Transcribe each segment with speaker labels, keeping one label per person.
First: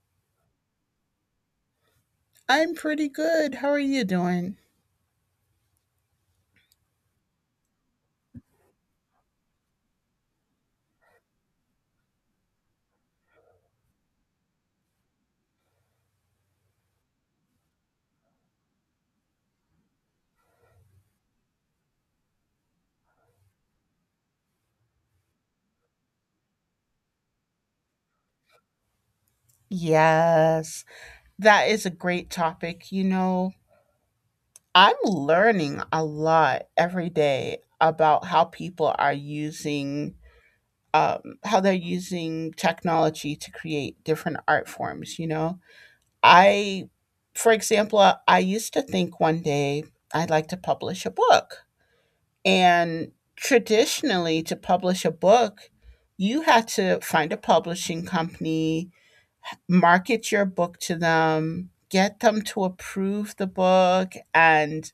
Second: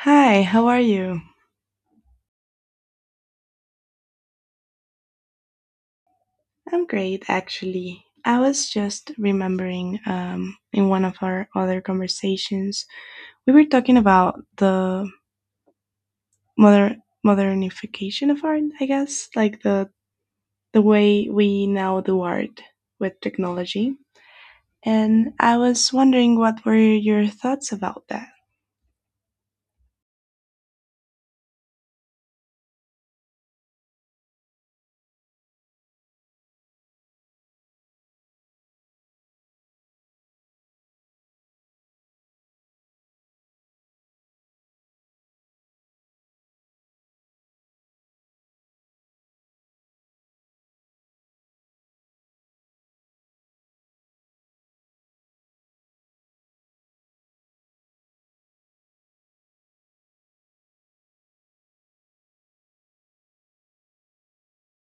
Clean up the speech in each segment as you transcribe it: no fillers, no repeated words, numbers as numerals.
Speaker 1: Hi, how are you?
Speaker 2: I'm pretty good. How are you doing?
Speaker 1: I'm great, actually. I was just remembering in one of our other conversations, we were talking about the moder- modernification of art, I guess, like the way we now do art with technology. And I was wondering what were your thoughts about that?
Speaker 2: Yes, that is a great topic. You know, I'm learning a lot every day about how people are using, how they're using technology to create different art forms. You know, I, for example, I used to think one day I'd like to publish a book. And traditionally, to publish a book, you had to find a publishing company, market your book to them, get them to approve the book, and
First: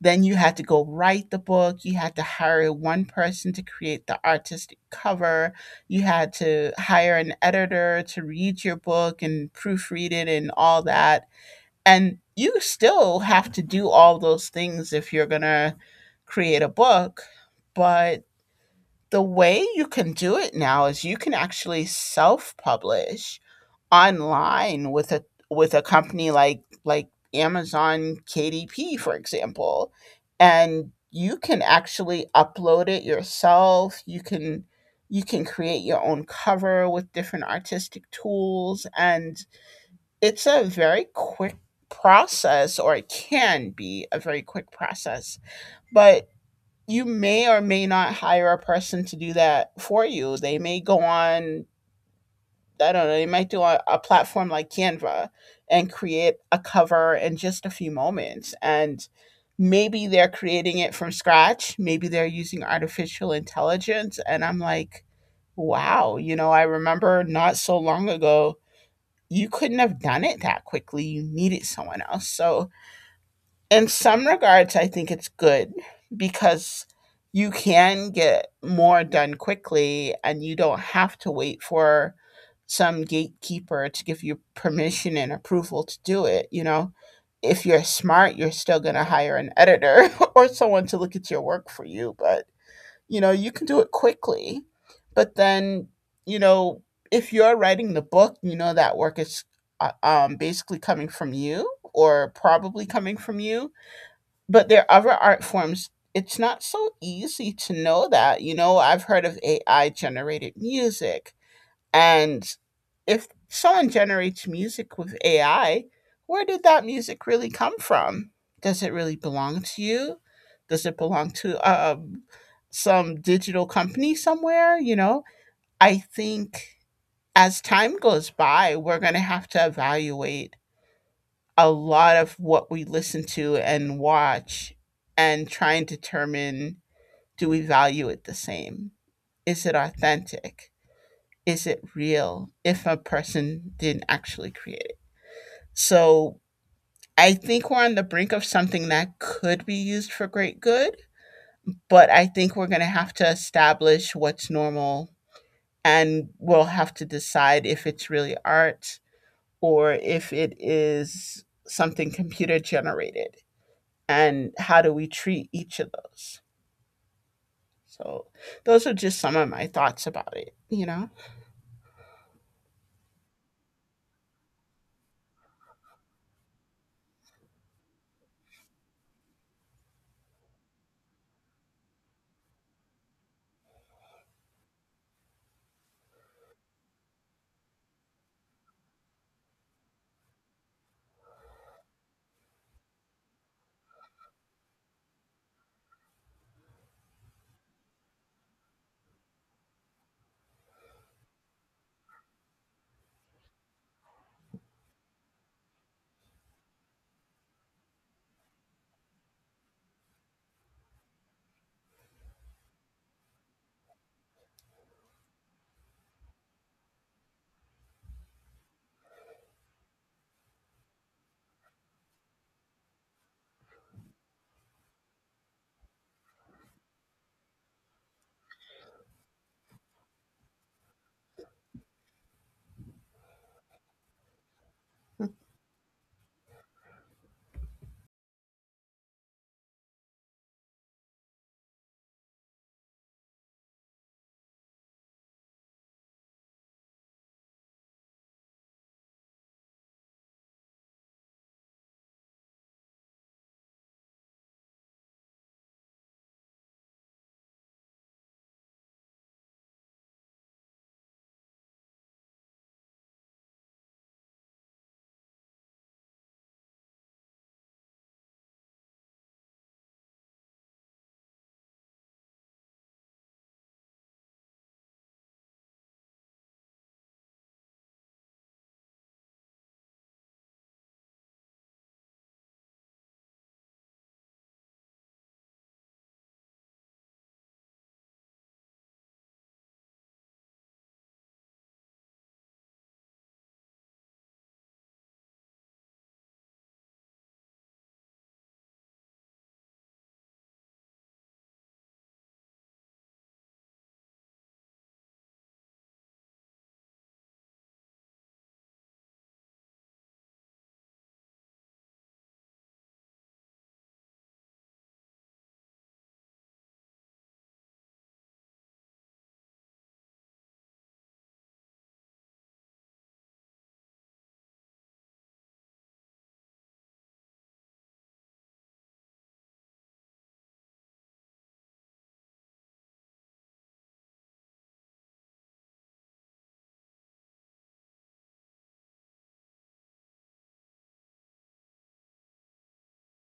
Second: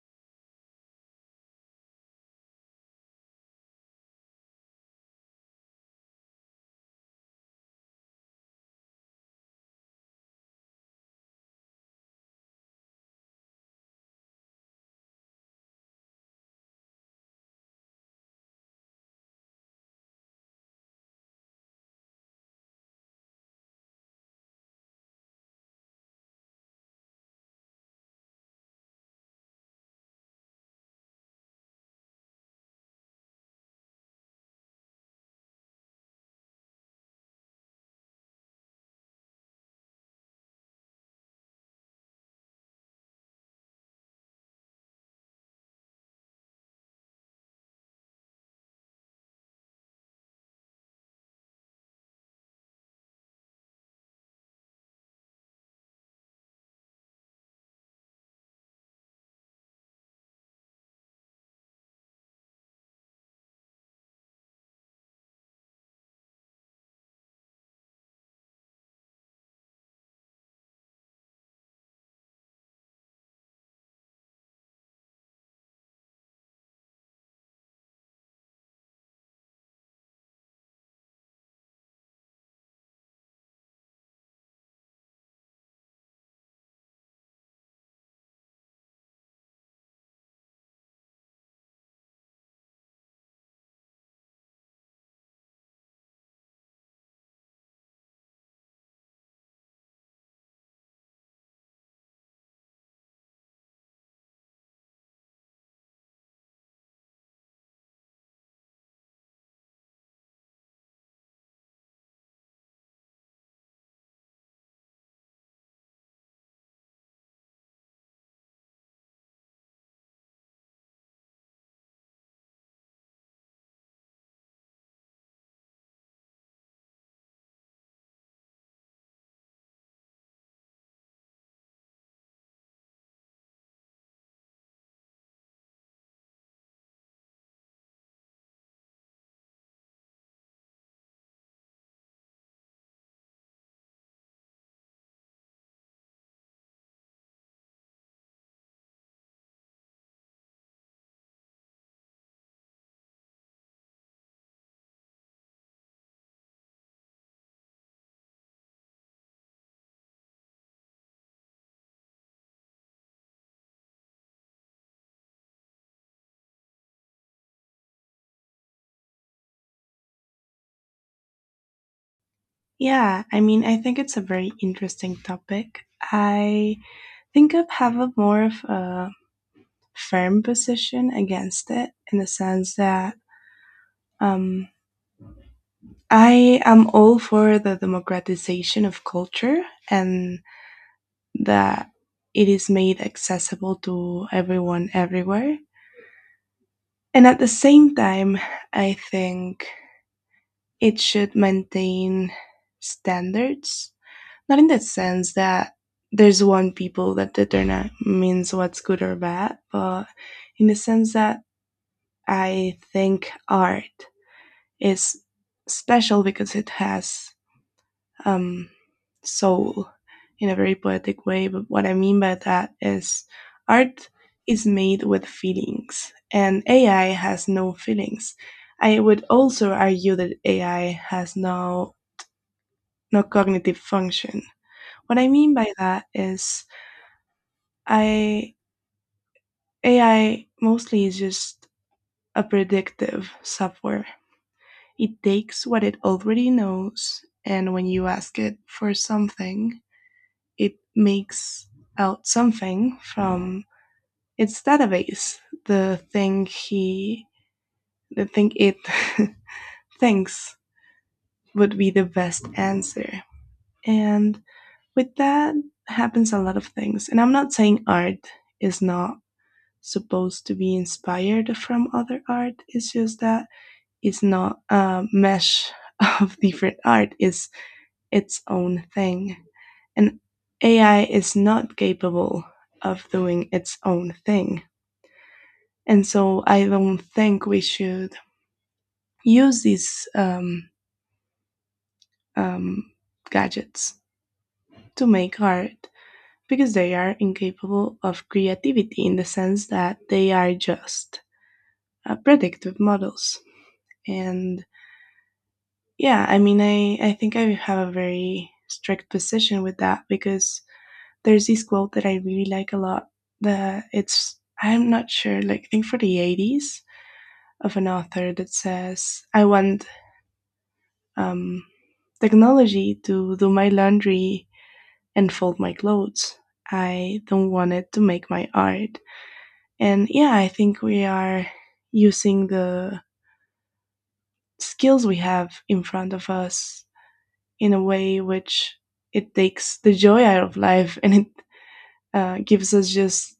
Speaker 2: then you had to go write the book. You had to hire one person to create the artistic cover. You had to hire an editor to read your book and proofread it and all that. And you still have to do all those things if you're going to create a book. But the way you can do it now is you can actually self publish online with a company like Amazon KDP, for example, and you can actually upload it yourself. You can create your own cover with different artistic tools, and it's a very quick process, or it can be a very quick process. But you may or may not hire a person to do that for you. They may go on, I don't know, you might do a platform like Canva and create a cover in just a few moments. And maybe they're creating it from scratch. Maybe they're using artificial intelligence. And I'm like, wow, you know, I remember not so long ago, you couldn't have done it that quickly. You needed someone else. So in some regards, I think it's good because you can get more done quickly and you don't have to wait for some gatekeeper to give you permission and approval to do it. You know, if you're smart, you're still going to hire an editor or someone to look at your work for you, but you know, you can do it quickly. But then, you know, if you're writing the book, you know that work is basically coming from you, or probably coming from you. But there are other art forms it's not so easy to know that. You know, I've heard of AI generated music, and if someone generates music with AI, where did that music really come from? Does it really belong to you? Does it belong to some digital company somewhere? You know, I think as time goes by we're going to have to evaluate a lot of what we listen to and watch, and try and determine, do we value it the same? Is it authentic? Is it real if a person didn't actually create it? So I think we're on the brink of something that could be used for great good, but I think we're going to have to establish what's normal, and we'll have to decide if it's really art or if it is something computer generated, and how do we treat each of those. So those are just some of my thoughts about it, you know.
Speaker 1: Yeah, I mean, I think it's a very interesting topic. I think I have a more of a firm position against it in the sense that um, I am all for the democratization of culture and that it is made accessible to everyone everywhere. And at the same time, I think it should maintain standards, not in the sense that there's one people that determines what's good or bad, but in the sense that I think art is special because it has um, soul in a very poetic way. But what I mean by that is art is made with feelings, and AI has no feelings. I would also argue that AI has no cognitive function. What I mean by that is I AI mostly is just a predictive software. It takes what it already knows and when you ask it for something, it makes out something from its database. The thing he, the thing it thinks would be the best answer. And with that happens a lot of things. And I'm not saying art is not supposed to be inspired from other art. It's just that it's not a mesh of different art. It's its own thing. And AI is not capable of doing its own thing. And so I don't think we should use these um, gadgets to make art because they are incapable of creativity in the sense that they are just predictive models. And yeah, I mean, I think I have a very strict position with that because there's this quote that I really like a lot. That it's I'm not sure, like I think for the '80s of an author that says, "I want um, technology to do my laundry and fold my clothes. I don't want it to make my art." And yeah, I think we are using the skills we have in front of us in a way which it takes the joy out of life and it gives us just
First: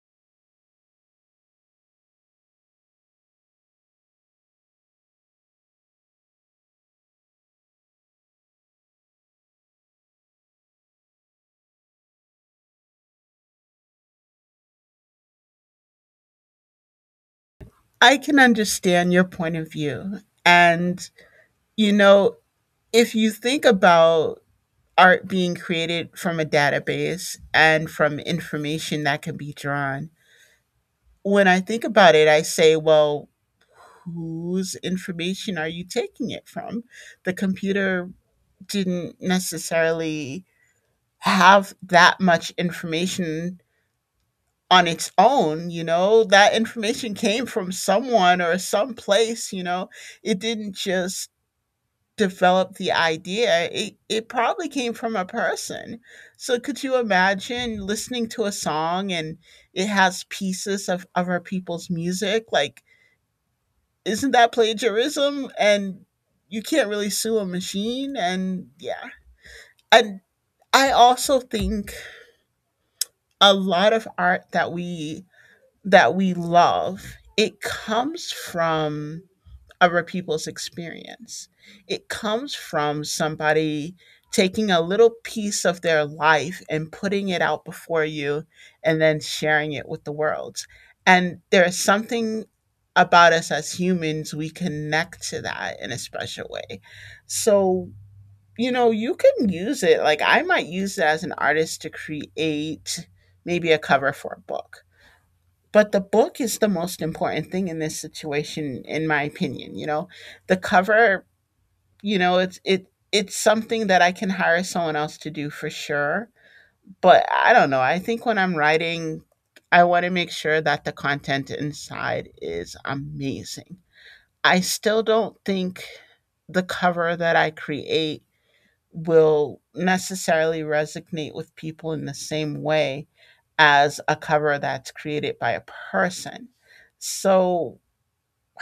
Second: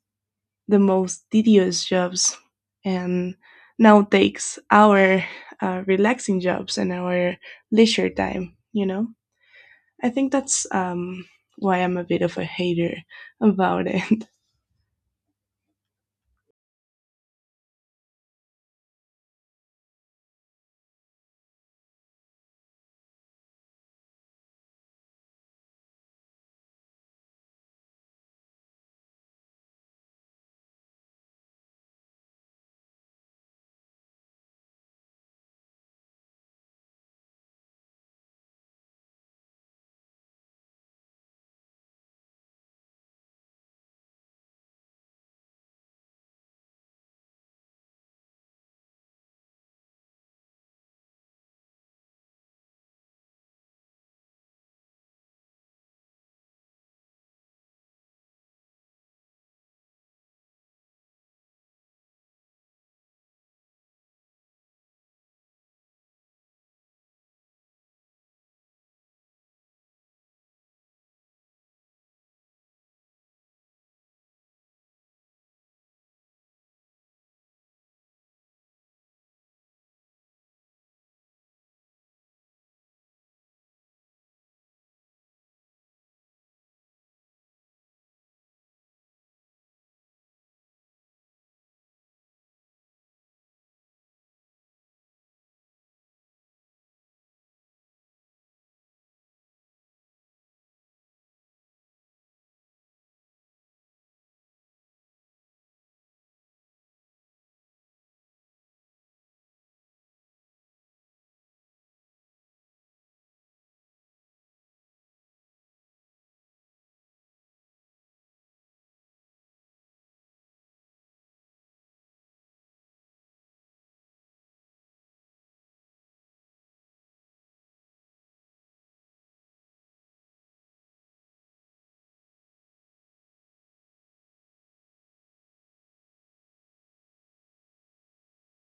Speaker 1: the most tedious jobs and now takes our relaxing jobs and our leisure time. I think that's why I'm a bit of a hater about it
Speaker 2: I can understand your point of view. And, you know, if you think about art being created from a database and from information that can be drawn, when I think about it I say, well, whose information are you taking it from? The computer didn't necessarily have that much information on its own, you know. That information came from someone or someplace, you know. It didn't just develop the idea. It probably came from a person. So could you imagine listening to a song and it has pieces of other people's music? Like, isn't that plagiarism? And you can't really sue a machine, and yeah. And I also think a lot of art that we love, it comes from other people's experience. It comes from somebody taking a little piece of their life and putting it out before you and then sharing it with the world. And there's something about us as humans, we connect to that in a special way. So, you know, you can use it. Like, I might use it as an artist to create maybe a cover for a book, but the book is the most important thing in this situation, in my opinion, you know. The cover, you know, it's it's something that I can hire someone else to do, for sure. But I don't know, I think when I'm writing I want to make sure that the content inside is amazing. I still don't think the cover that I create will necessarily resonate with people in the same way as a cover that's created by a person. So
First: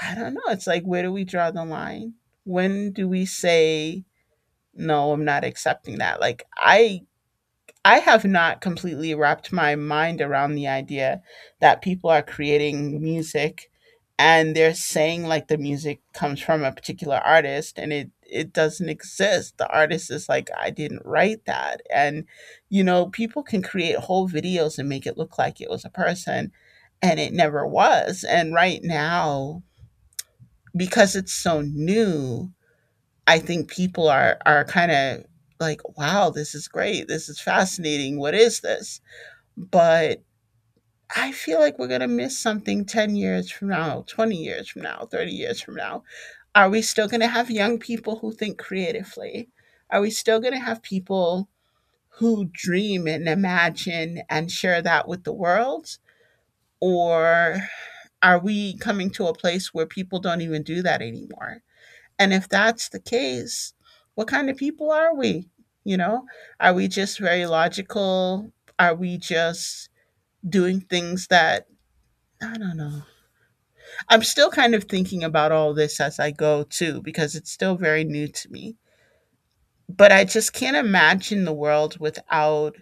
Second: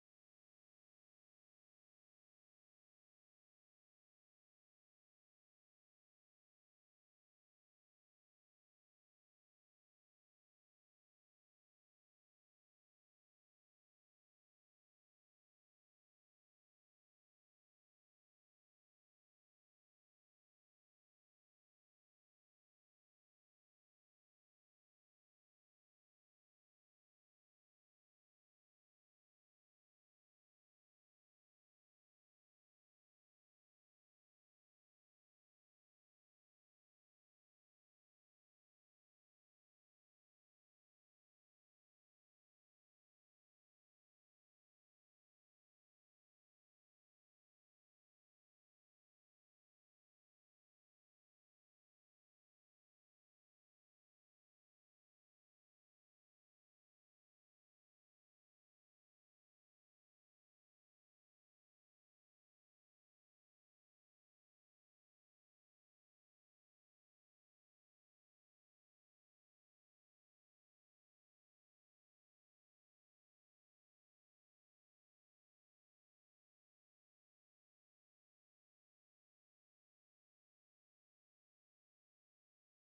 Speaker 2: I don't know. It's like, where do we draw the line? When do we say, no, I'm not accepting that? Like, I have not completely wrapped my mind around the idea that people are creating music and they're saying like the music comes from a particular artist, and it doesn't exist. The artist is like, I didn't write that. And you know, people can create whole videos and make it look like it was a person, and it never was. And right now, because it's so new, I think people are kind of like, wow, this is great. This is fascinating. What is this? But I feel like we're going to miss something 10 years from now, 20 years from now, 30 years from now. Are we still going to have young people who think creatively? Are we still going to have people who dream and imagine and share that with the world? Or are we coming to a place where people don't even do that anymore? And if that's the case, what kind of people are we? You know, are we just very logical? Are we just doing things that, I don't know. I'm still kind of thinking about all this as I go too, because it's still very new to me. But I just can't imagine the world without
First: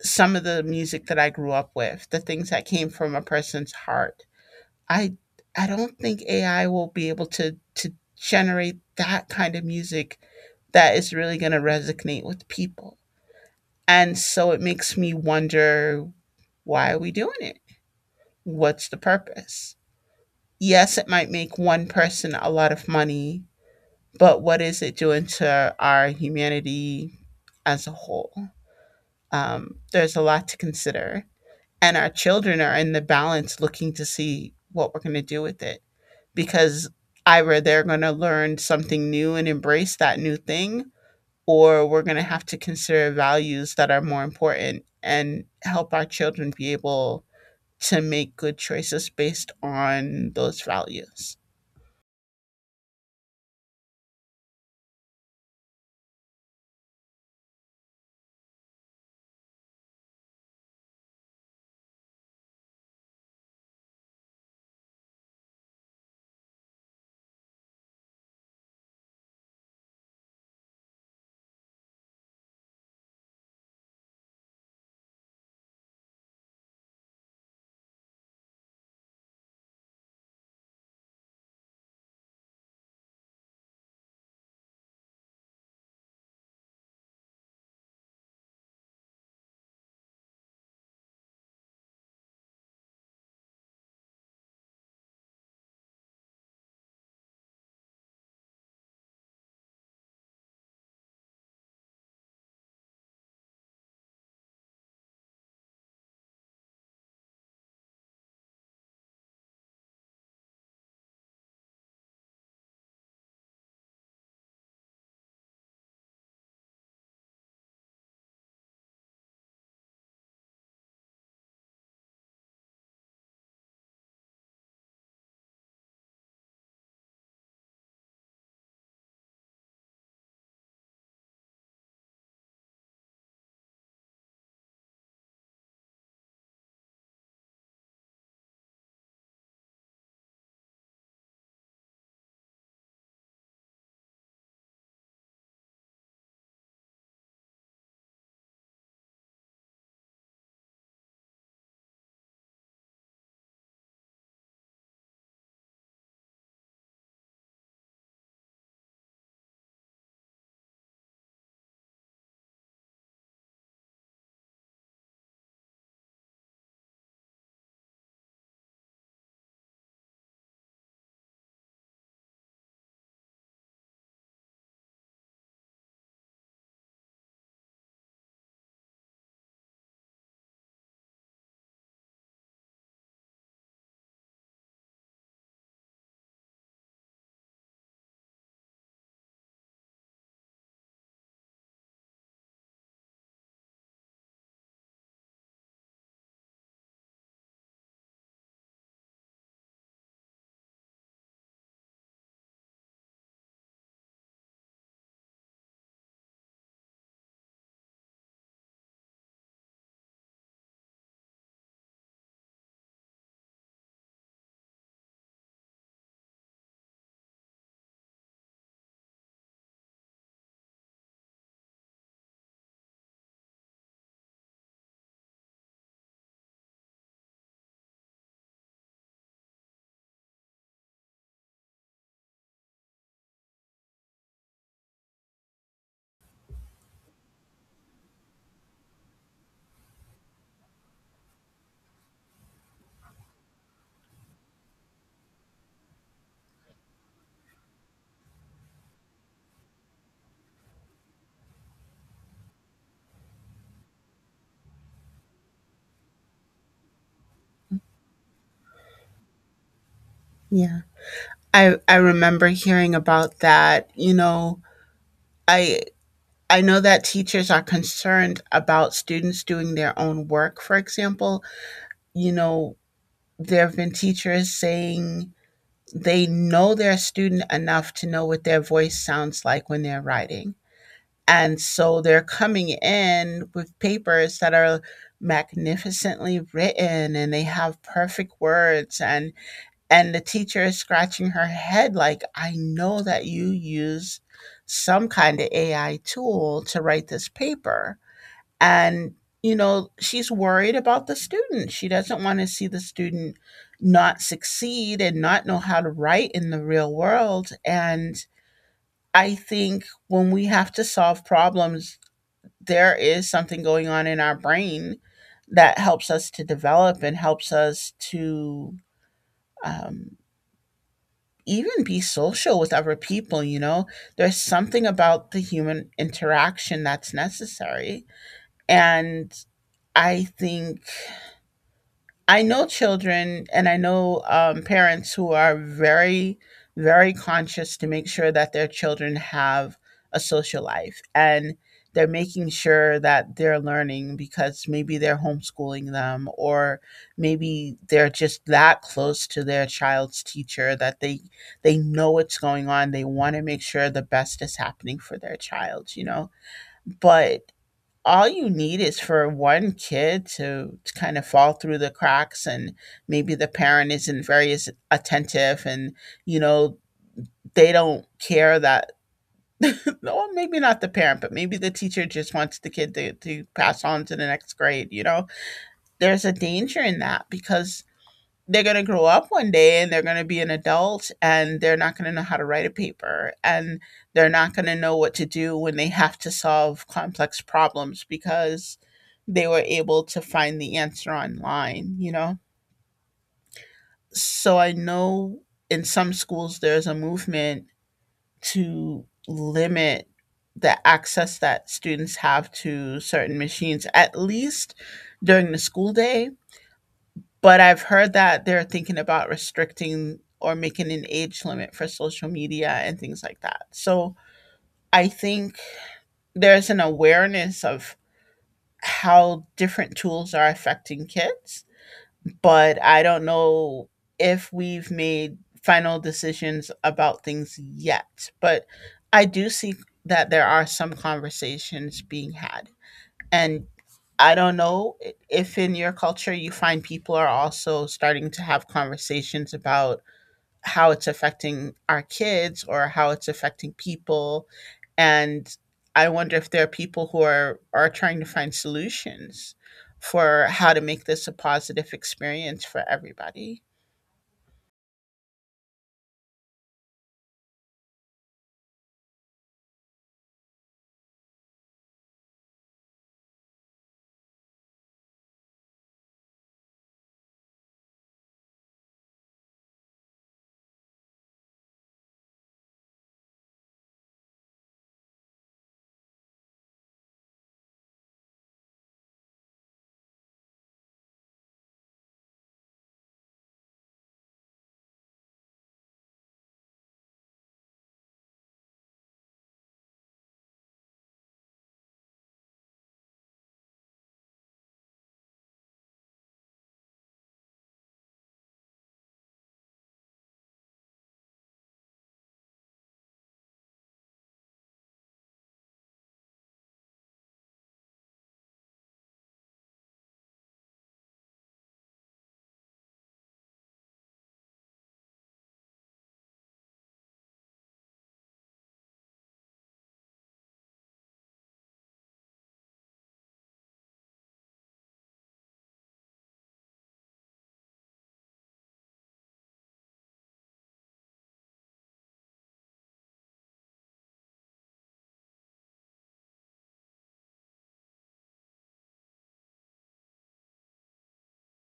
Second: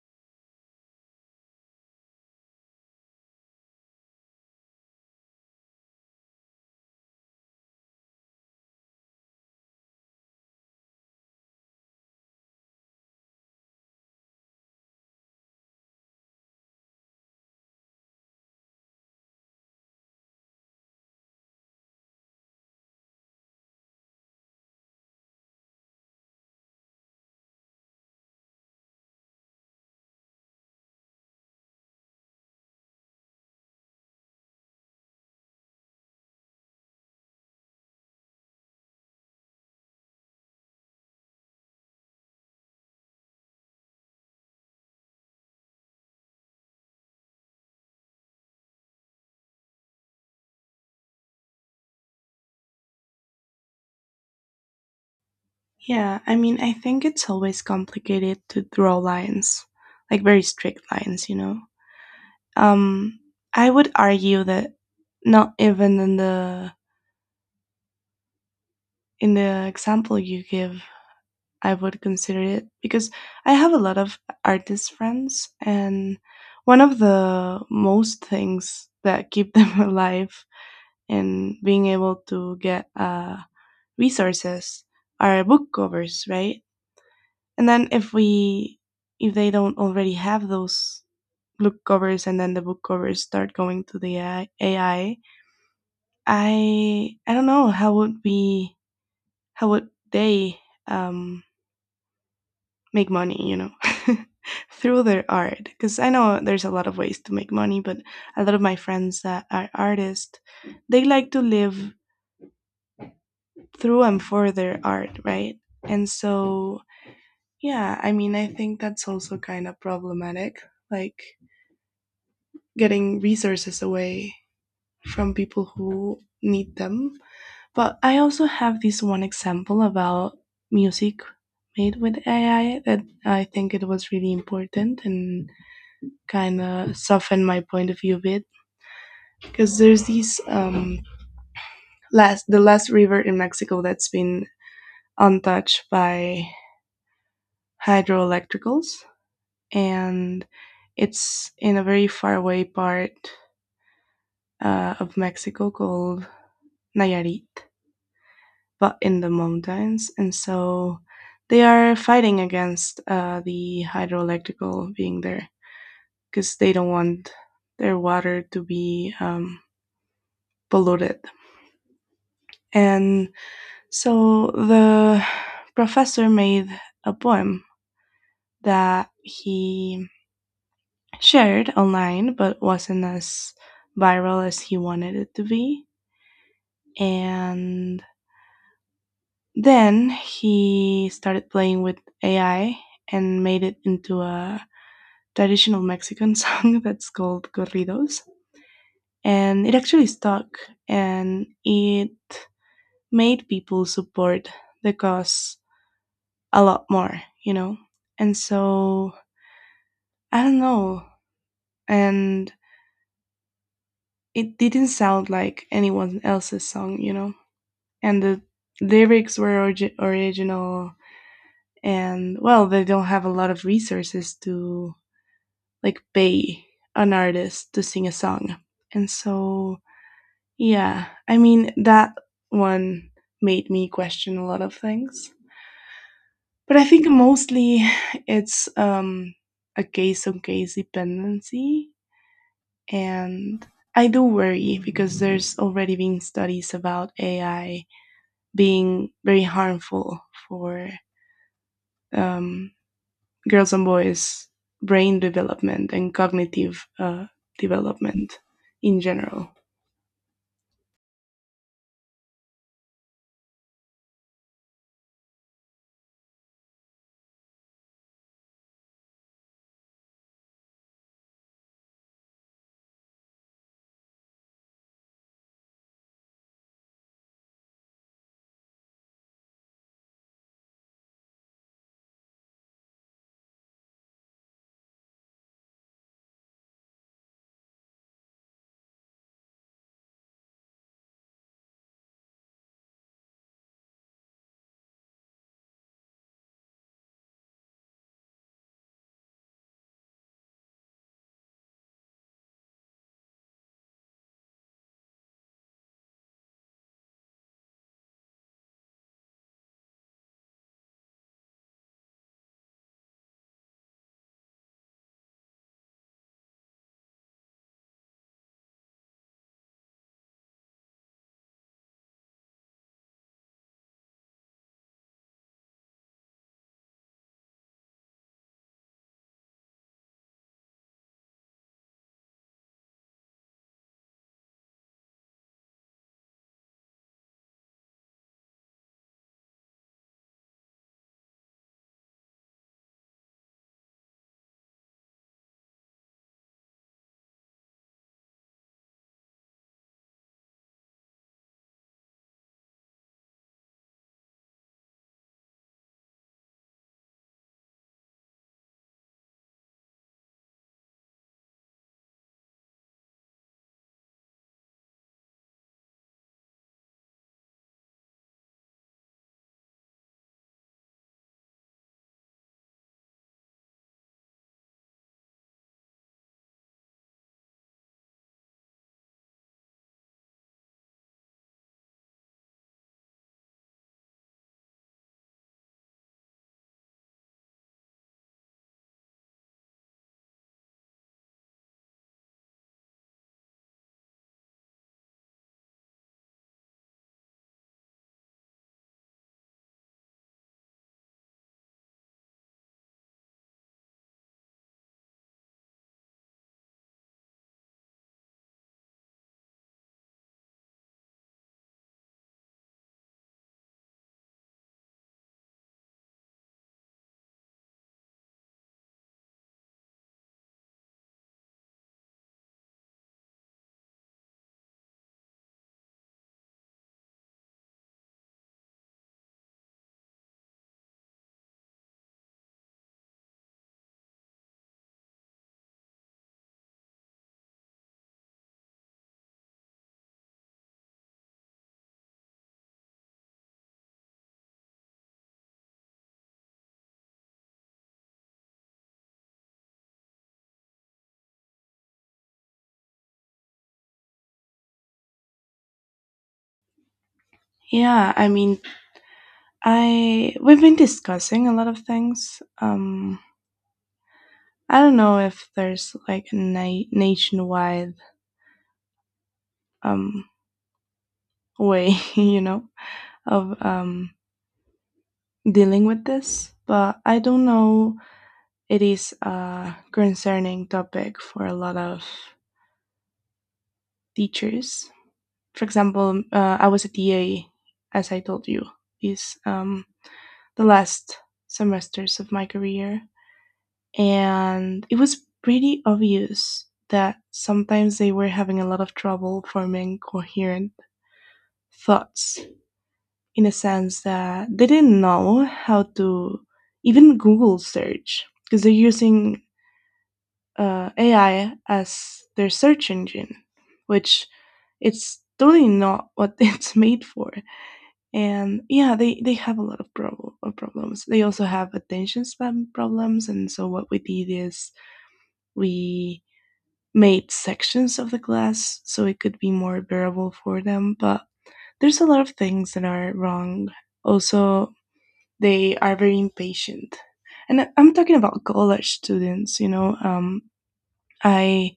Speaker 2: some of the music that I grew up with, the things that came from a person's heart. I I don't think AI will be able to generate that kind of music that is really going to resonate with people. And so it makes me wonder, why are we doing it? What's the purpose? Yes, it might make one person a lot of money, but what is it doing to our humanity as a whole? There's a lot to consider. And our children are in the balance looking to see what we're going to do with it, because either they're going to learn something new and embrace that new thing, or we're going to have to consider values that are more important and help our children be able to make good choices based on those values.
Speaker 1: yeah, I mean, I think it's always complicated to draw lines like very strict lines, you know. Um, I would argue that not even in the example you give, I would consider it because I have a lot of artist friends, and one of the most things that keep them alive and being able to get resources are book covers, right? And then if they don't already have those book covers, and then the book covers start going to the AI, I don't know how would they um, make money, you know, through their art? Because I know there's a lot of ways to make money, but a lot of my friends that are artists, they like to live through and for their art, right? And so yeah, I mean, I think that's also kind of problematic, like getting resources away from people who need them. But I also have this one example about music made with AI that I think it was really important and kind of softened my point of view a bit because there's this last the last river in Mexico that's been untouched by hydroelectricals, and it's in a very faraway part of Mexico called Nayarit, but in the mountains, and so they are fighting against the hydroelectrical being there because they don't want their water to be polluted. And so the professor made a poem that he shared online, but wasn't as viral as he wanted it to be. And then he started playing with AI and made it into a traditional Mexican song that's called corridos, and it actually stuck and it made people support the cause a lot more, you know? And so, I don't know. And it didn't sound like anyone else's song, you know? And the lyrics were original, and well, they don't have a lot of resources to like pay an artist to sing a song. And so yeah, I mean, that one made me question a lot of things. But I think mostly it's a case on case dependency. And I do worry because there's already been studies about AI being very harmful for um, girls and boys' brain development and cognitive development in general.
Speaker 2: Yeah. I remember hearing about that. You know, I I know that teachers are concerned about students doing their own work, for example. You know, there have been teachers saying they know their student enough to know what their voice sounds like when they're writing. And so they're coming in with papers that are magnificently written and they have perfect words, and the teacher is scratching her head, like, I know that you use some kind of AI tool to write this paper. And, you know, she's worried about the student. She doesn't want to see the student not succeed and not know how to write in the real world. And I think when we have to solve problems, there is something going on in our brain that helps us to develop and helps us to um, even be social with other people, you know? There's something about the human interaction that's necessary. And I think I know children, and I know parents who are very, very conscious to make sure that their children have a social life, and they're making sure that they're learning because maybe they're homeschooling them, or maybe they're just that close to their child's teacher that they know what's going on. They want to make sure the best is happening for their child, you know. But all you need is for one kid to kind of fall through the cracks, and maybe the parent isn't very as attentive, and you know, they don't care that well, maybe not the parent, but maybe the teacher just wants the kid to pass on to the next grade, you know. There's a danger in that, because they're going to grow up one day and they're going to be an adult and they're not going to know how to write a paper, and they're not going to know what to do when they have to solve complex problems because they were able to find the answer online, you know? So I know in some schools there's a movement to limit the access that students have to certain machines, at least during the school day. But I've heard that they're thinking about restricting or making an age limit for social media and things like that. So I think there's an awareness of how different tools are affecting kids, but I don't know if we've made final decisions about things yet. But I do see that there are some conversations being had. And I don't know if in your culture you find people are also starting to have conversations about how it's affecting our kids or how it's affecting people. And I wonder if there are people who are trying to find solutions for how to make this a positive experience for everybody.
Speaker 1: Yeah, I mean, I we've been discussing a lot of things. I don't know if there's like a nationwide um way, you know, of dealing with this, but I don't know. It is a concerning topic for a lot of teachers. For example, I was a TA, as I told you, these the last semesters of my career, and it was pretty obvious that sometimes they were having a lot of trouble forming coherent thoughts in a sense that they didn't know how to even Google search because they're using AI as their search engine, which it's totally not what it's made for. And yeah, they have a lot of problems. They also have attention span problems. And so what we did is we made sections of the glass so it could be more bearable for them. But there's a lot of things that are wrong. Also, they are very impatient. And am talking about college students, you know. I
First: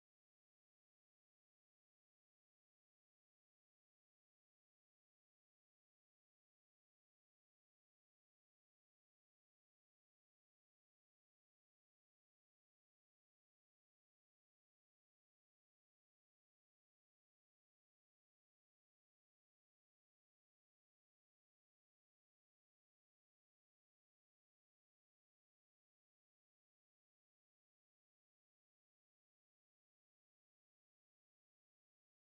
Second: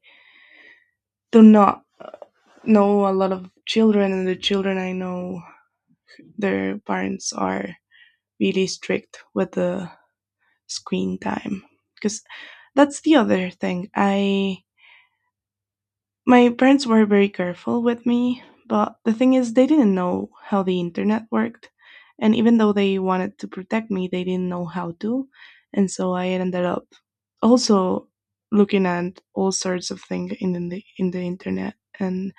Speaker 1: do not know a lot of children, and the children I know, their parents are really strict with the screen time. Because that's the other thing. I My parents were very careful with me, but the thing is, they didn't know how the internet worked. And even though they wanted to protect me, they didn't know how to. And so I ended up also looking at all sorts of things in in the internet. And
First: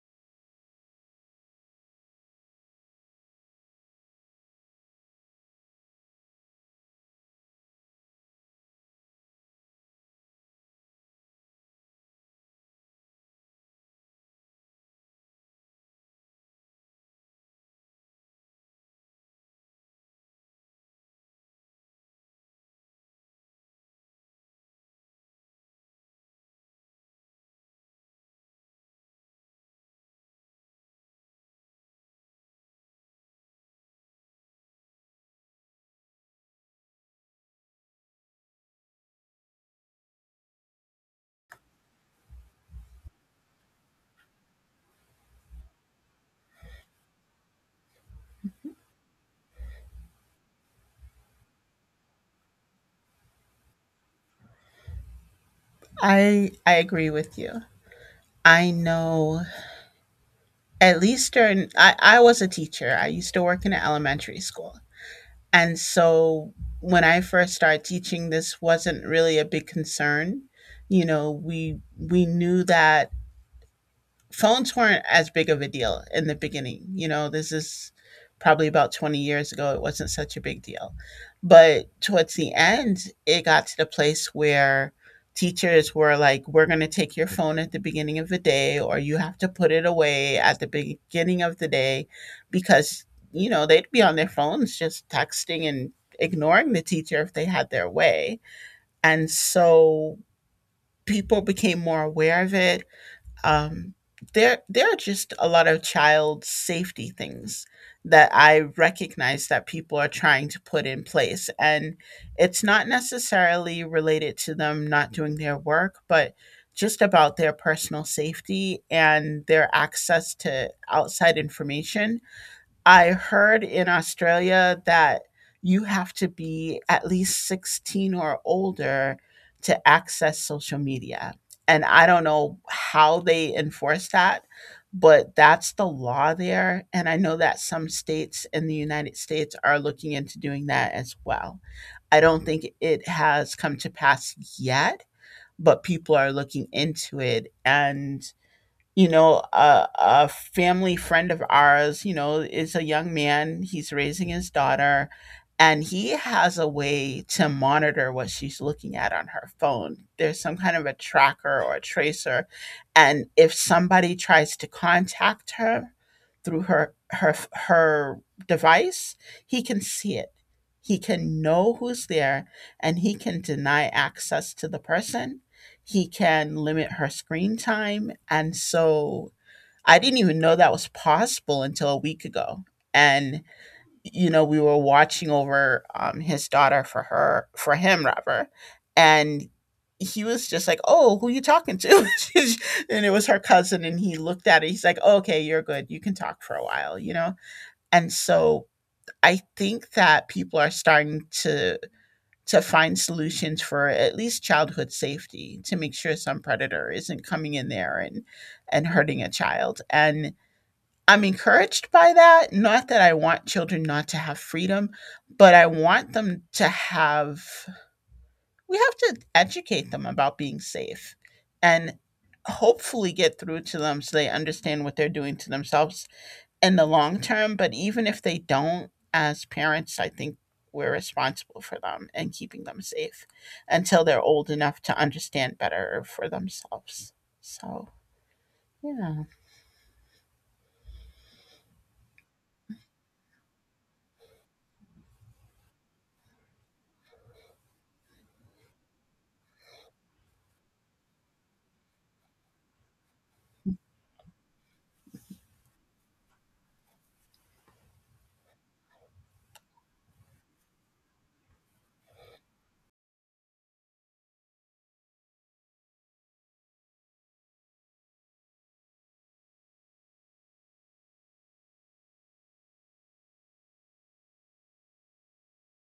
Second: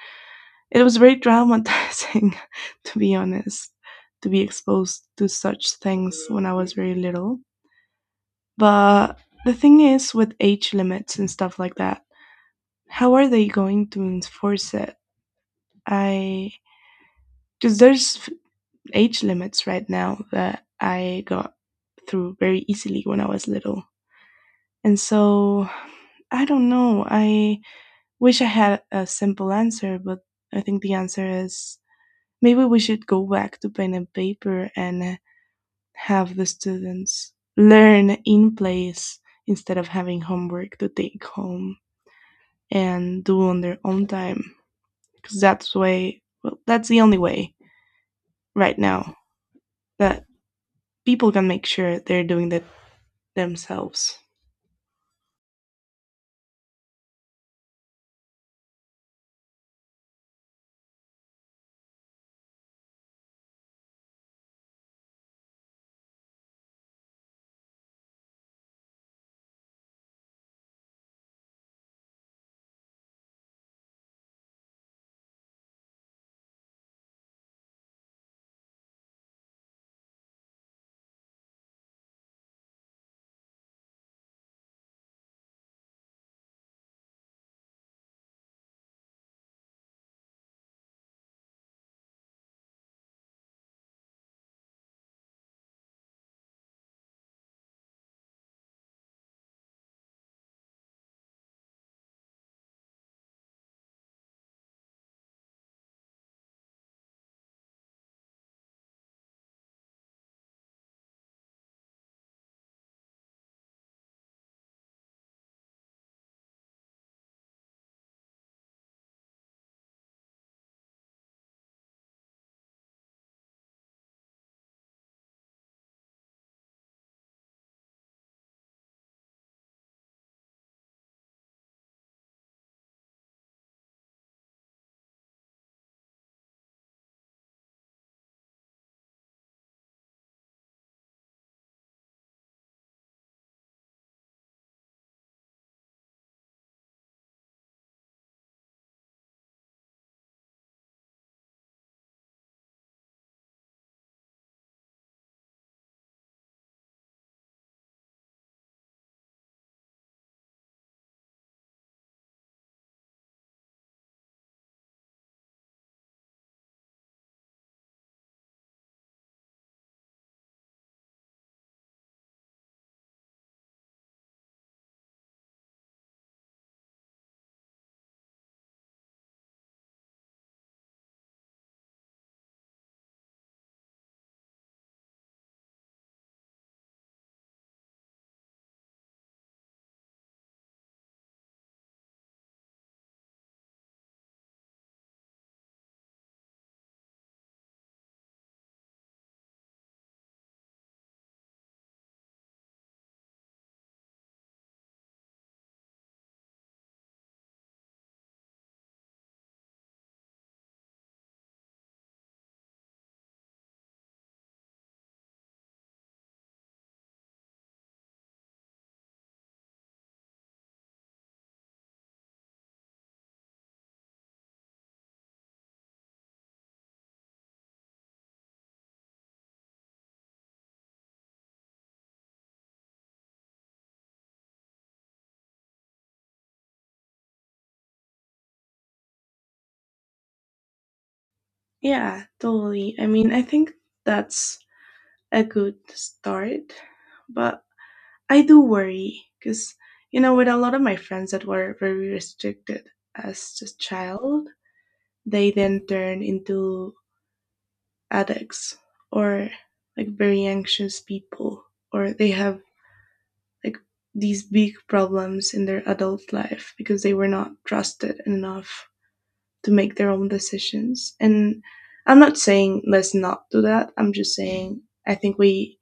Speaker 1: it was very traumatizing, to be honest, to be exposed to such things when I was very little. But the thing is, with age limits and stuff like that, how are they going to enforce it? I Because there's age limits right now that I got through very easily when I was little. And so I don't know. I wish I had a simple answer, but I think the answer is maybe we should go back to pen and paper and have the students learn in place instead of having homework to take home and do on their own time because that's way well, that's the only way right now that people can make sure they're doing that themselves.
Speaker 2: I agree with you. I know at least during I was a teacher. I used to work in an elementary school. And so when I first started teaching, this wasn't really a big concern. You know, we knew that phones weren't as big of a deal in the beginning. You know, this is probably about 20 years ago. It wasn't such a big deal. But towards the end, it got to the place where teachers were like, "We're going to take your phone at the beginning of the day, or you have to put it away at the beginning of the day," because, you know, they'd be on their phones just texting and ignoring the teacher if they had their way. And so people became more aware of it. um, there there are just a lot of child safety things that I recognize that people are trying to put in place, and it's not necessarily related to them not doing their work, but just about their personal safety and their access to outside information. I heard in Australia that you have to be at least 16 or older to access social media. And I don't know how they enforce that, but that's the law there. And I know that some states in the United States are looking into doing that as well. I don't think it has come to pass yet, but people are looking into it. And you know, a family friend of ours, you know, is a young man. He's raising his daughter, and he has a way to monitor what she's looking at on her phone. There's some kind of a tracker or a tracer, and if somebody tries to contact her through her device, he can see it. He can know who's there, and he can deny access to the person. He can limit her screen time. And so I didn't even know that was possible until a week ago. And you know, we were watching over his daughter for her, for him rather, and he was just like, "Oh, who you talking to?" And it was her cousin, and he looked at it. He's like, "Oh, okay, you're good. You can talk for a while," you know. And so I think that people are starting to find solutions for at least childhood safety, to make sure some predator isn't coming in there and hurting a child. And I'm encouraged by that. Not that I want children not to have freedom, but I want them to have — we have to educate them about being safe and hopefully get through to them so they understand what they're doing to themselves in the long term. But even if they don't, as parents, I think we're responsible for them and keeping them safe until they're old enough to understand better for themselves. So, yeah.
Speaker 1: Yeah, totally. I mean, I think that's a good start, but I do worry because, you know, with a lot of my friends that were very restricted as a child, they then turn into addicts or like very anxious people, or they have like these big problems in their adult life because they were not trusted enough to make their own decisions. And I'm not saying let's not do that. I'm just saying I think we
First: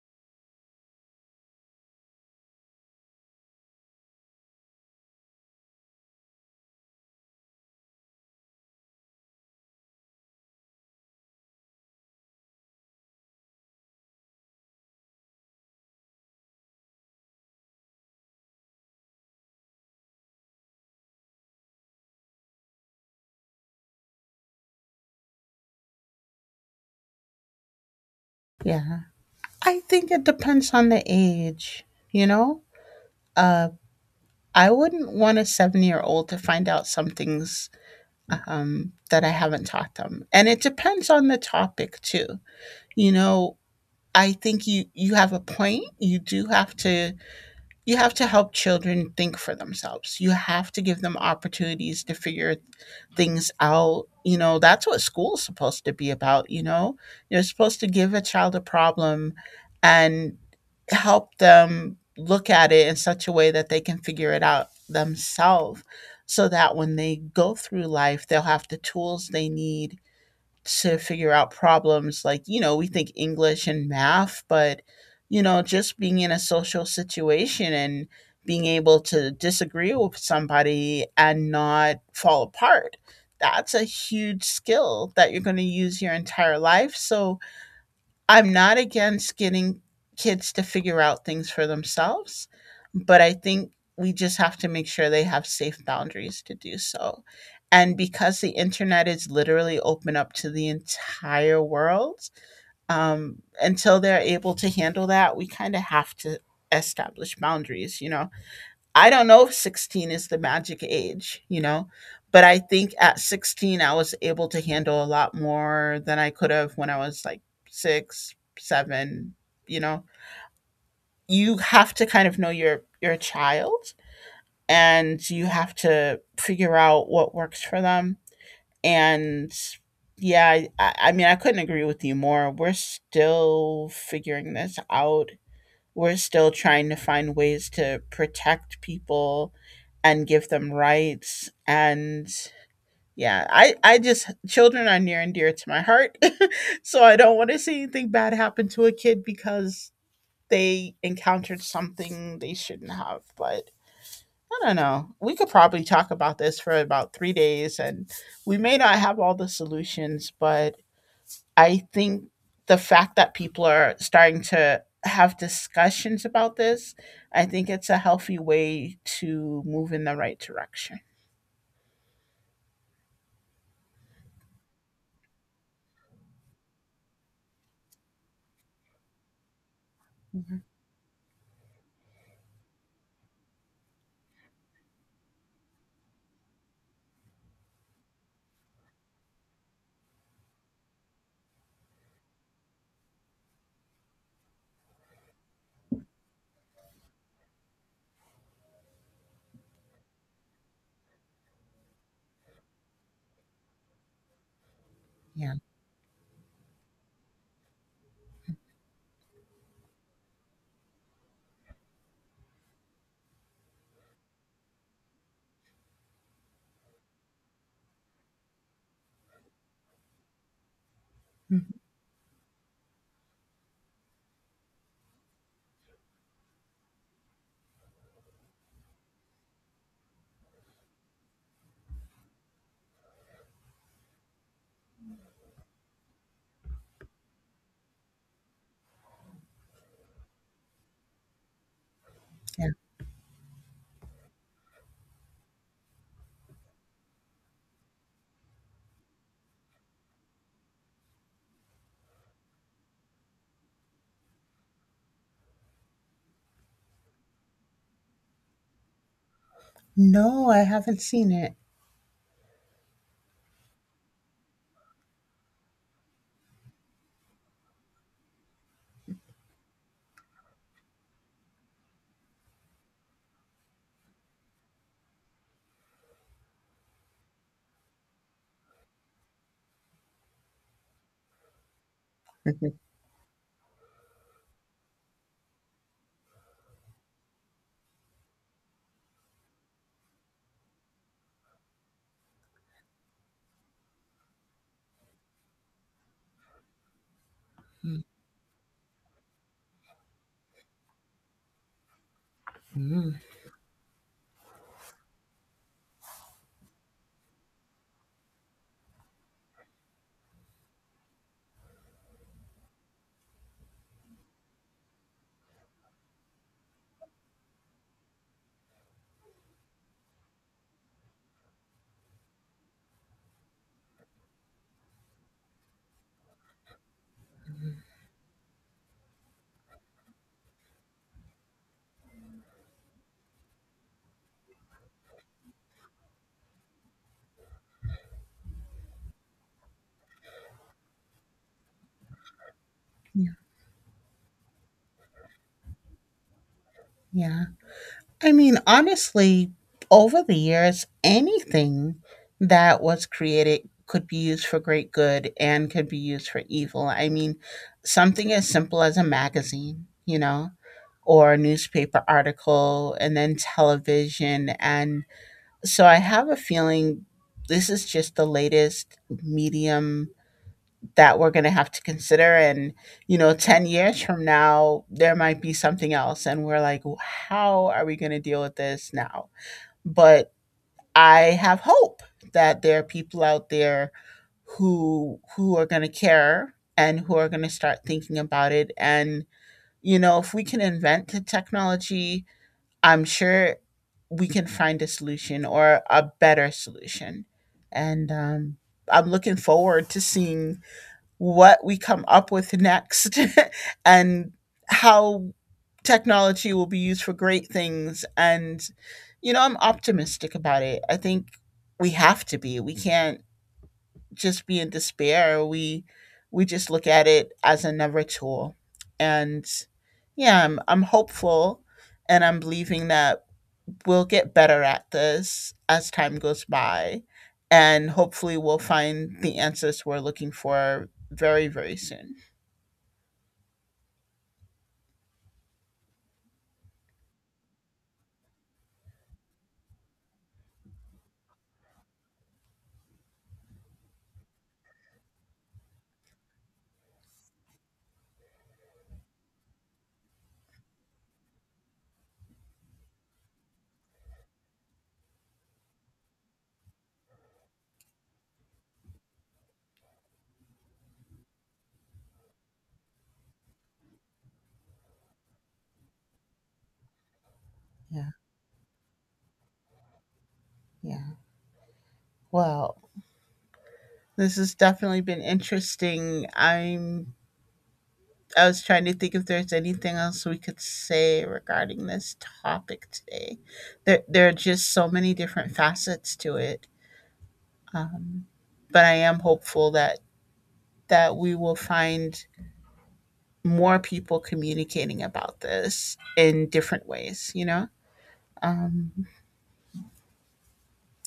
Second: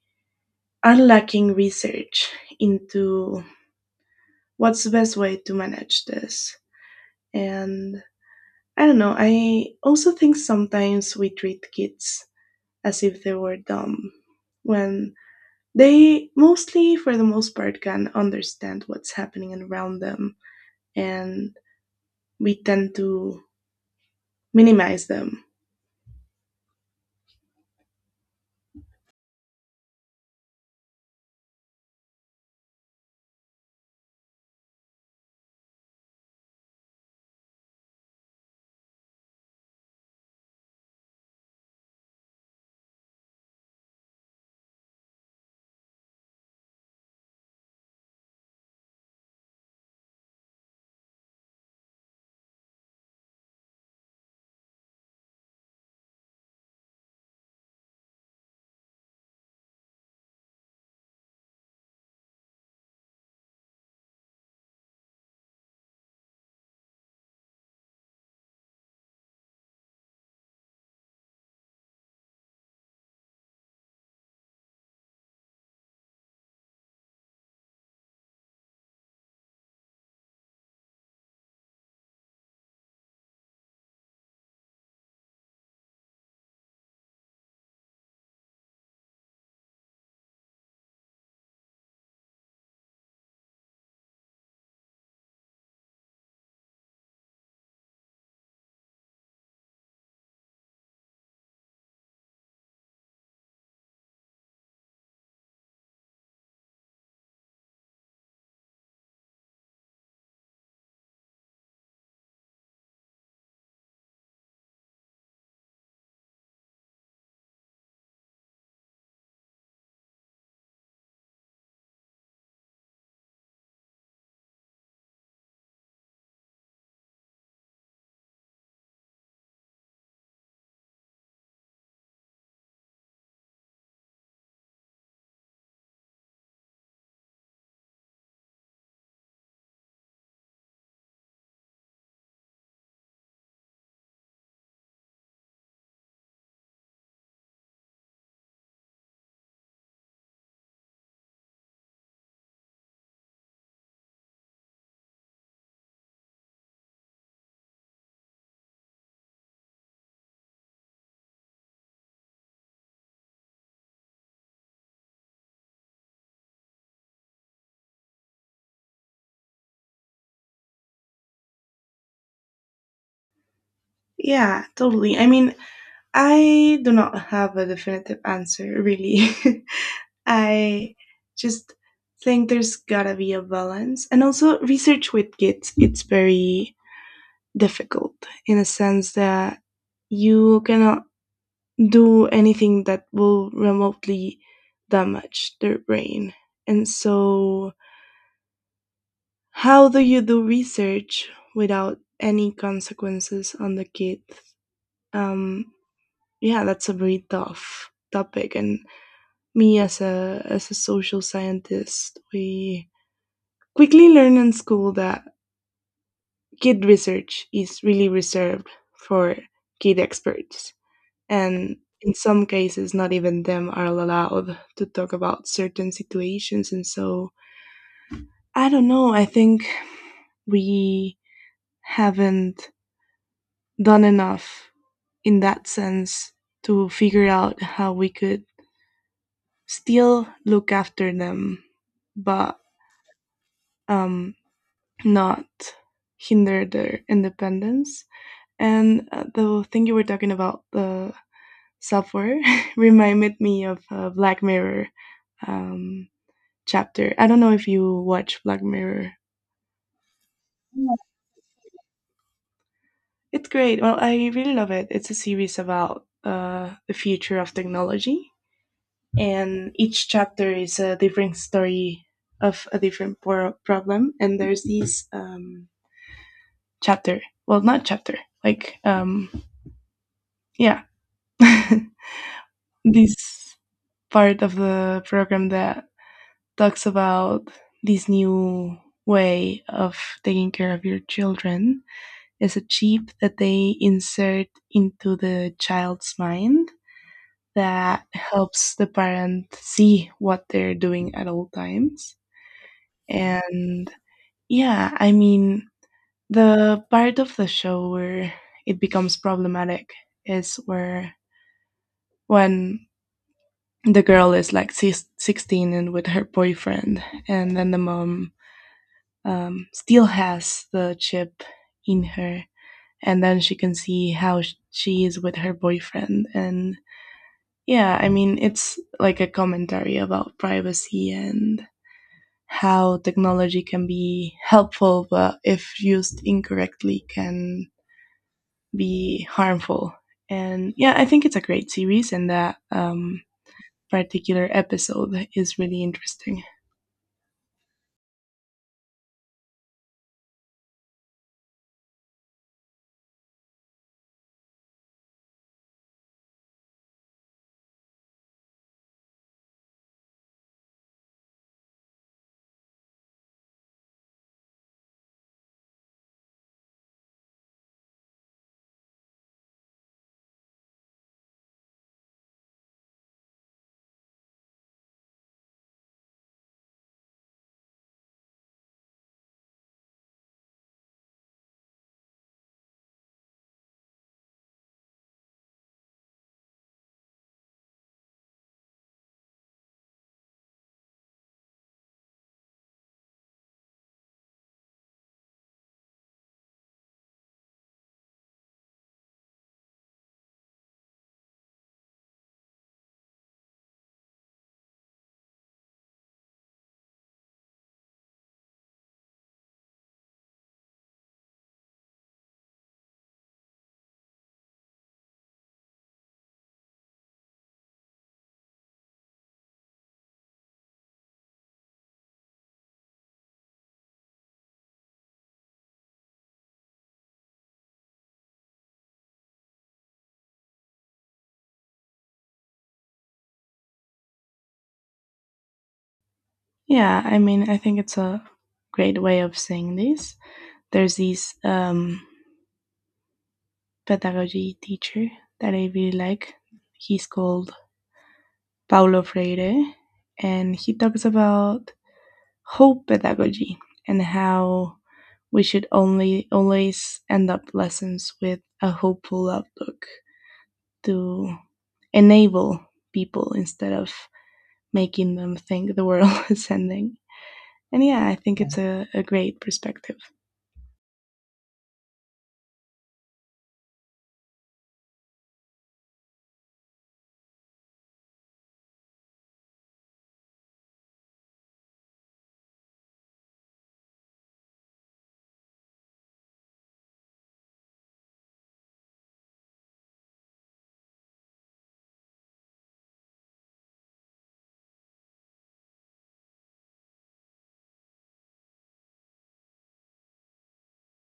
Speaker 1: are lacking research into what's the best way to manage this. And I don't know, I also think sometimes we treat kids as if they were dumb when they mostly, for the most part, can understand what's happening around them and we tend to minimize them.
Speaker 2: Yeah. I think it depends on the age, you know? Uh, I wouldn't want a 7 year old to find out some things that I haven't taught them. And it depends on the topic, too. You know, I think you have a point. You do have to — you have to help children think for themselves. You have to give them opportunities to figure things out. You know, that's what school's supposed to be about, you know? You're supposed to give a child a problem and help them look at it in such a way that they can figure it out themselves, so that when they go through life, they'll have the tools they need to figure out problems. Like, you know, we think English and math, but you know, just being in a social situation and being able to disagree with somebody and not fall apart, that's a huge skill that you're going to use your entire life. So I'm not against getting kids to figure out things for themselves, but I think we just have to make sure they have safe boundaries to do so. And because the internet is literally open up to the entire world, until they're able to handle that, we kind of have to establish boundaries, you know? I don't know if 16 is the magic age, you know, but I think at 16, I was able to handle a lot more than I could have when I was like six, seven, you know. You have to kind of know your child, and you have to figure out what works for them. And yeah, I mean, I couldn't agree with you more. We're still figuring this out. We're still trying to find ways to protect people and give them rights. And yeah, I just — children are near and dear to my heart. So I don't want to see anything bad happen to a kid because they encountered something they shouldn't have. But I don't know, we could probably talk about this for about 3 days, and we may not have all the solutions. But I think the fact that people are starting to have discussions about this, I think it's a healthy way to move in the right direction.
Speaker 1: Yeah, totally. I mean, I do not have a definitive answer, really.
Speaker 2: Mhm.
Speaker 1: I just think there's gotta be a balance. And also, research with kids, it's very difficult in a sense that you cannot do anything that will remotely damage their brain. And so, how do you do research without any consequences on the kid?
Speaker 2: Yeah.
Speaker 1: Um, yeah, that's a very tough topic and me as a social scientist we quickly learn in school that kid research is really reserved for kid experts
Speaker 2: Mhm.
Speaker 1: and in some cases not even them are allowed to talk about certain situations. And so I don't know, I think we haven't done enough in that sense to figure out how we could still look after them but
Speaker 2: Yeah.
Speaker 1: um, not hinder their independence. And the thing you were talking about, the software, reminded me of a Black Mirror um, chapter. I don't know if you watch Black Mirror.
Speaker 2: No, I
Speaker 1: Yeah.
Speaker 2: haven't seen it.
Speaker 1: It's great. Well, I really love it. It's a series about the future of technology, and each chapter is a different story of a different problem. And there's this chapter. Well, not chapter. Like, yeah. This part of the program that talks about this new way of taking care of your children is a chip that they insert into the child's mind that helps the parent see what they're doing at all times. And yeah, I mean, the part of the show where it becomes problematic is where when the girl is like 16 and with her boyfriend and then the mom still has the chip in her and then she can see how she is with her boyfriend. And yeah, I mean, it's like a commentary about privacy and how technology can be helpful but if used incorrectly can be harmful. And yeah, I think it's a great series, and that
Speaker 2: Yeah.
Speaker 1: particular episode is really interesting.
Speaker 2: Yeah. I mean, honestly, over the years, anything that was created could be used for great good and could be used for evil. I mean, something as simple as a magazine, you know, or a newspaper article, and then television. And so I have a feeling this is just the latest medium that we're going to have to consider. And you know, 10 years from now there might be something else, and we're like, "W- how are we going to deal with this now?" But I have hope that there are people out there who are going to care and who are going to start thinking about it. And you know, if we can invent the technology, I'm sure we can find a solution or a better solution. And I'm looking forward to seeing what we come up with next and how technology will be used for great things. And, you know, I'm optimistic about it. I think we have to be. We can't just be in despair. We just look at it as another tool. And yeah, I'm hopeful and I'm believing that we'll get better at this as time goes by. And hopefully, we'll find the answers we're looking for very, very soon.
Speaker 1: Yeah, I mean, I think it's a great way of saying this. There's this pedagogy teacher that I really like. He's called Paulo Freire, and he talks about hope pedagogy and how we should only always end up lessons with a hopeful outlook to enable people instead of making them think the world is ending. And yeah,
Speaker 2: Yeah.
Speaker 1: I think it's a great perspective.
Speaker 2: Yeah. Well, this has definitely been interesting. I was trying to think if there's anything else we could say regarding this topic today. There are just so many different facets to it. Um, but I am hopeful that that we will find more people communicating about this in different ways, you know? Um,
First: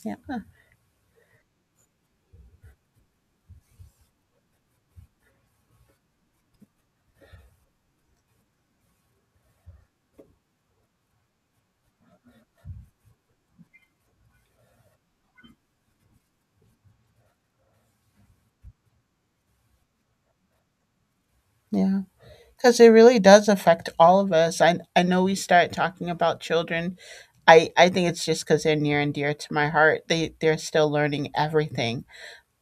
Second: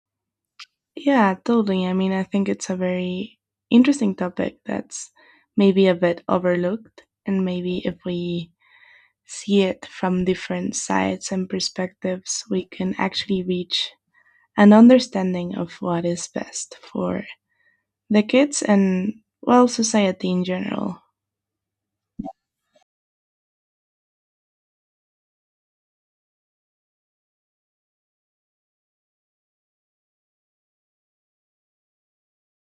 Speaker 2: yeah,
Speaker 1: Yeah, totally. I mean, I think it's a very interesting topic that's maybe a bit overlooked. And maybe if we see it from different sides and perspectives, we can actually reach an understanding of what is best for the kids and, well, society in general.
Speaker 2: yeah. Because it really does affect all of us. I know we start talking about children. I think it's just because they're near and dear to my heart. They're still learning everything.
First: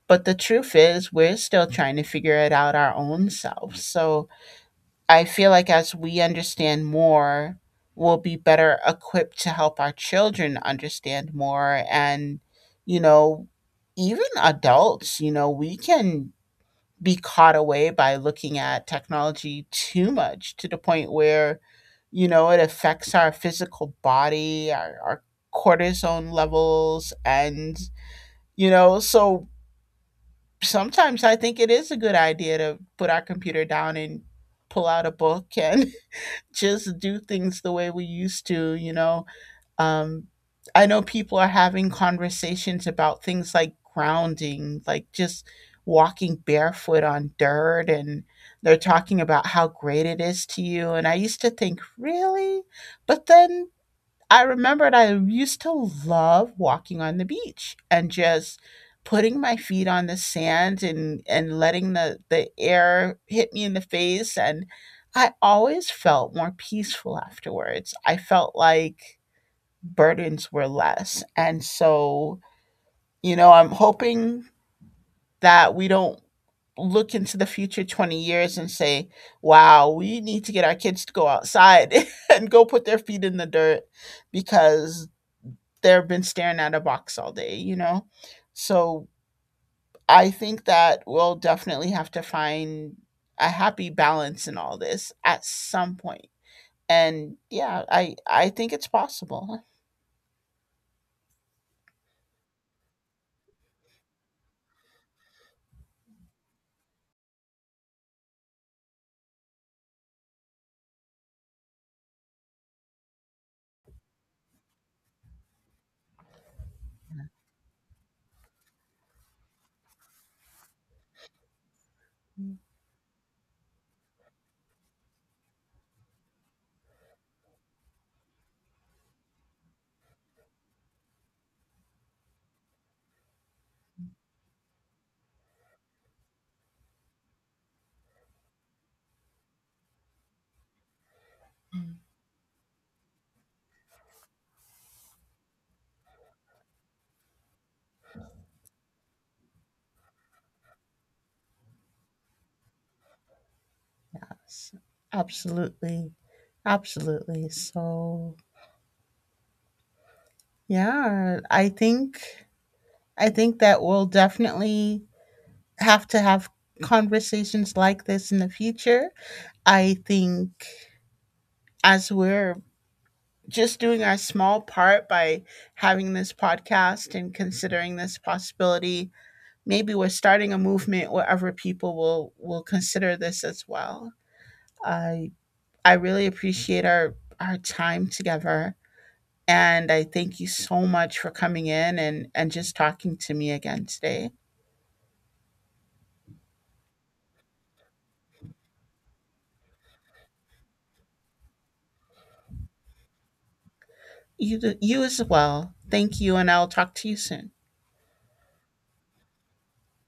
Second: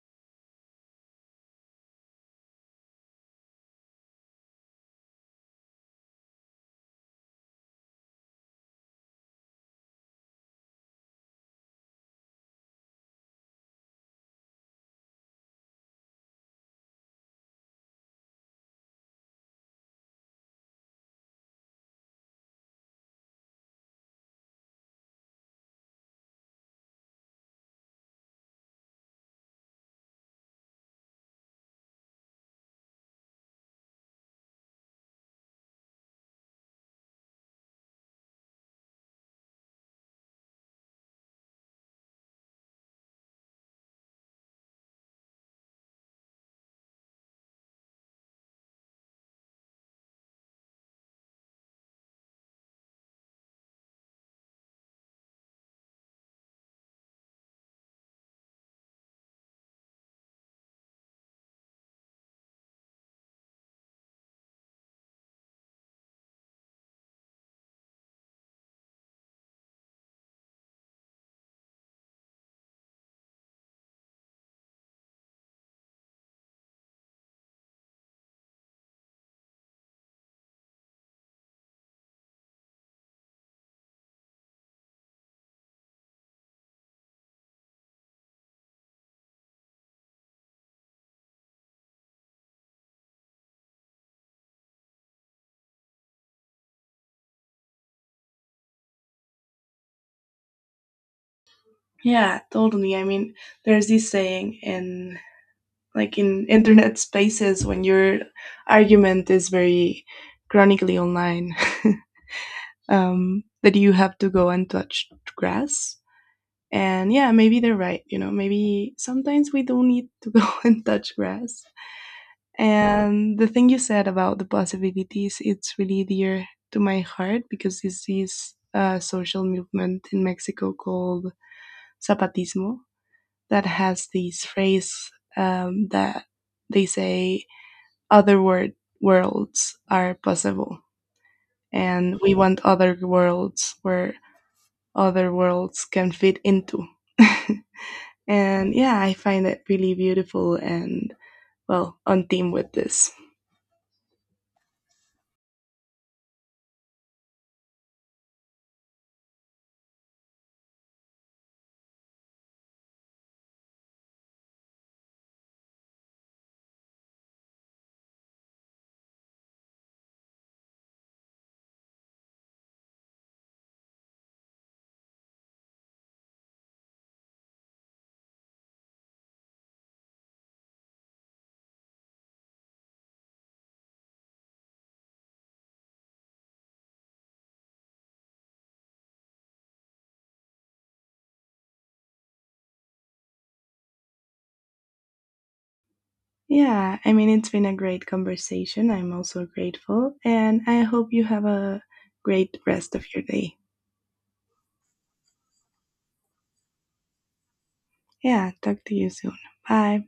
Speaker 2: But the truth is, we're still trying to figure it out our own selves. So, I feel like as we understand more, we'll be better equipped to help our children understand more. And, you know, even adults, you know, we can be caught away by looking at technology too much, to the point where, you know, it affects our physical body, our cortisone levels. And, you know, so sometimes I think it is a good idea to put our computer down and pull out a book and just do things the way we used to, you know. Um, I know people are having conversations about things like grounding, like just walking barefoot on dirt, and they're talking about how great it is to you. And I used to think, really? But then I remembered I used to love walking on the beach and just putting my feet on the sand, and letting the air hit me in the face. And I always felt more peaceful afterwards. I felt like burdens were less. And so, you know, I'm hoping that we don't look into the future 20 years and say, wow, we need to get our kids to go outside and go put their feet in the dirt because they've been staring at a box all day, you know? So I think that we'll definitely have to find a happy balance in all this at some point. And yeah, I think it's possible.
Speaker 1: Yeah, totally. I mean, there's this saying in like in internet spaces when your argument is very chronically online. That you have to go and touch grass. And yeah, maybe they're right. You know, maybe sometimes we don't need to go and touch grass. And the thing you said about the possibilities, it's really dear to my heart because this is a social movement in Mexico called Zapatismo that has this phrase that they say other word, worlds are possible.
Speaker 2: Mm.
Speaker 1: And we want other worlds where other worlds can fit into. And yeah, I find it really beautiful and, well, on theme with this.
Speaker 2: Yes, absolutely. Absolutely. So, yeah, I think that we'll definitely have to have conversations like this in the future. I think as we're just doing our small part by having this podcast and considering this possibility, maybe we're starting a movement where other people will consider this as well. I i really appreciate our time together, and I thank you so much for coming in and just talking to me again today.
Speaker 1: Yeah, I mean, it's been a great conversation. I'm also grateful. And I hope you have a great rest of your day.
Speaker 2: You as well. Thank you, and I'll talk to you soon.
Speaker 1: Yeah, talk to you soon. Bye.